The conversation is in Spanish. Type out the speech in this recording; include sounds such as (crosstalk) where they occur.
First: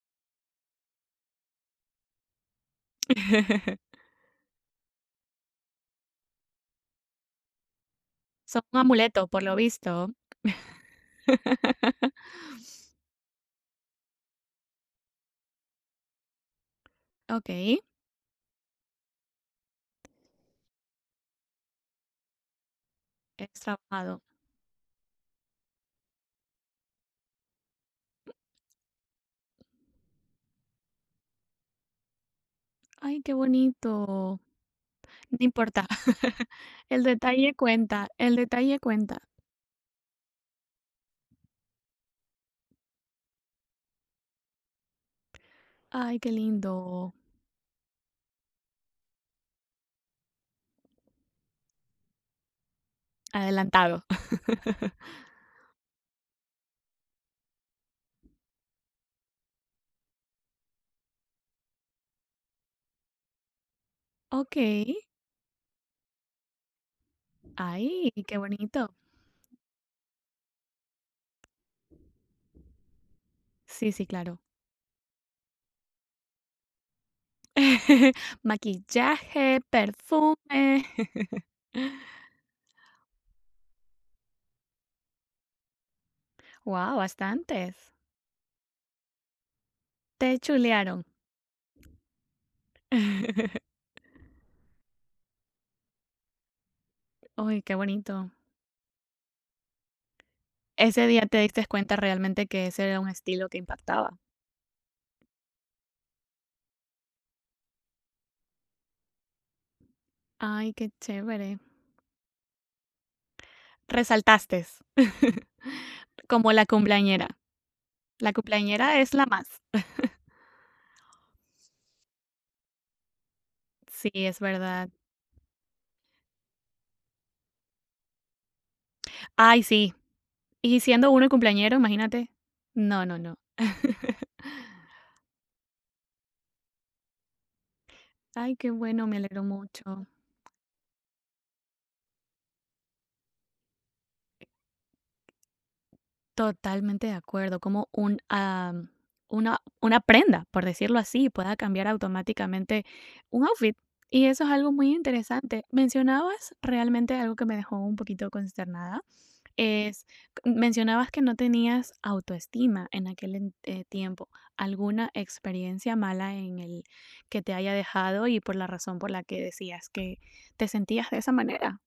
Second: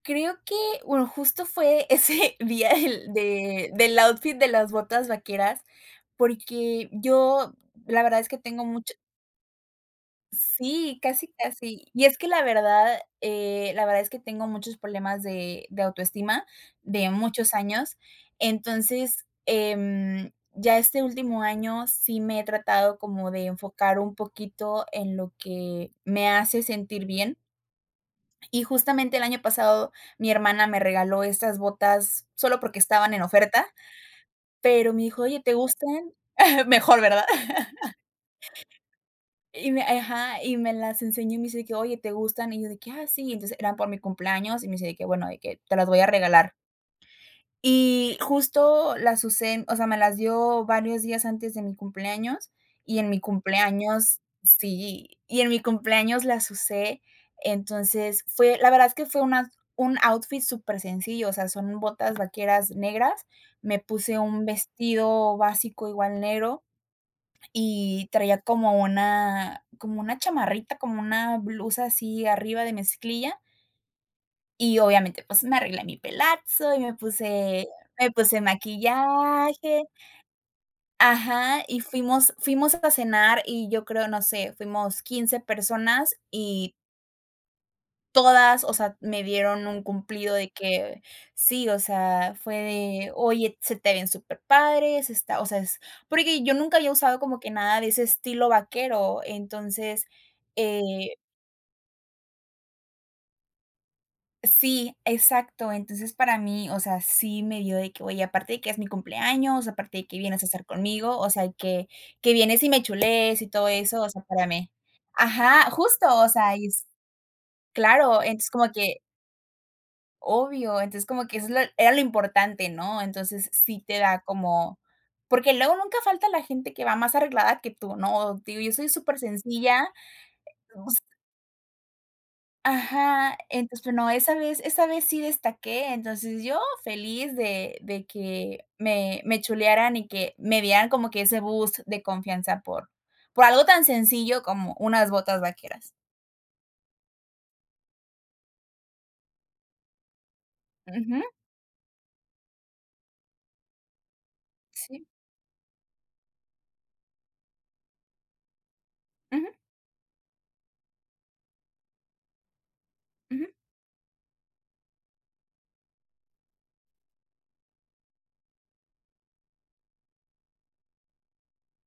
Creo que, bueno, justo fue ese día del de (chuckles) del outfit de las botas vaqueras, porque yo la verdad es que Son tengo mucho amuletos, por lo visto. Sí, casi, casi, y (laughs) es que la verdad la verdad es que tengo muchos problemas de de autoestima de muchos Okey. años, entonces, em, ya este último año sí me he tratado como de Extra enfocar un (unintelligible) poquito en lo que me hace sentir bien. Y justamente el año pasado, mi hermana me regaló estas botas solo porque estaban en Ay, qué oferta, bonito. pero me dijo: No "Oye, ¿te importa, gustan?" (chuckles) Mejor, el ¿verdad? detalle (chuckles) cuenta, el detalle cuenta. Y me, ajá, y me las enseñó y me dice que: "Oye, ¿te gustan?" Y yo de que: "Ah, sí", entonces, era por mi cumpleaños, y me dice de que: "Bueno, de que te las voy a Ay, qué regalar". lindo. Y justo las usé, o sea, me las dio varios días antes de mi cumpleaños, y en mi Adelantado. cumpleaños, (chuckles) sí, y en mi cumpleaños las usé. Entonces fue, la verdad es que fue una un outfit supersencillo, sea, son botas vaqueras negras. Me puse un Okey. vestido básico igual negro, y Ay, qué traía como bonito. una como una chamarrita, como una blusa así arriba de mezclilla Sí, sí, claro. y obviamente, pues me arreglé mi pelazo y me puse me (chuckles) puse Maquillaje, maquillaje. perfume. (chuckles) Ajá, y fuimos fuimos a cenar y yo creo, no sé, fuimos 15 personas y Wao, bastantes. todas, o sea, me dieron un cumplido Te de que chulearon. sí, o sea, fue de: "Oye, (chuckles) se te ven superpadres", está o sea, es, porque yo nunca había usado como que Oy, qué nada de ese bonito. estilo vaquero, entonces Ese eh día, te diste cuenta realmente que ese era un estilo que impactaba. Sí, exacto, entonces para mí, o sea, sí me dio de que, güey, aparte de que es mi cumpleaños, aparte de que vienes a estar Ay, qué conmigo, o sea, chévere. que que vienes y me chulees y todo eso, o sea, Resaltaste. párame. (chuckles) Ajá, justo, o Como sea, la y es cumpleañera. claro, La entonces como que cumpleañera es la más. (chuckles) obvio, entonces como que eso era lo importante, ¿no? Entonces, sí te Sí, da es como verdad. porque luego nunca falta la gente que va más arreglada que tú, ¿no? Digo, yo soy Ay, supersencilla sí. Y (unintelligible) siendo uno el cumpleañero, imagínate. No, no, Ajá. no. Entonces tú no (chuckles) esa vez esa vez sí destaqué, entonces yo feliz de de Ay, que qué bueno, me me me alegro chulearan mucho. y que me dieran como que ese boost de confianza por por algo tan sencillo como unas botas vaqueras. Totalmente de acuerdo, como un, ah, una una prenda, por decirlo Ujú. así, pueda cambiar automáticamente un outfit, y eso es algo muy Sí. interesante. Mencionabas, realmente, algo que me dejó un poquito consternada, Ujú. es, mencionabas que no tenías autoestima en aquel Ujú. ent tiempo, alguna experiencia mala en el que te haya dejado y por la razón por la que decías que te sentías de esa manera.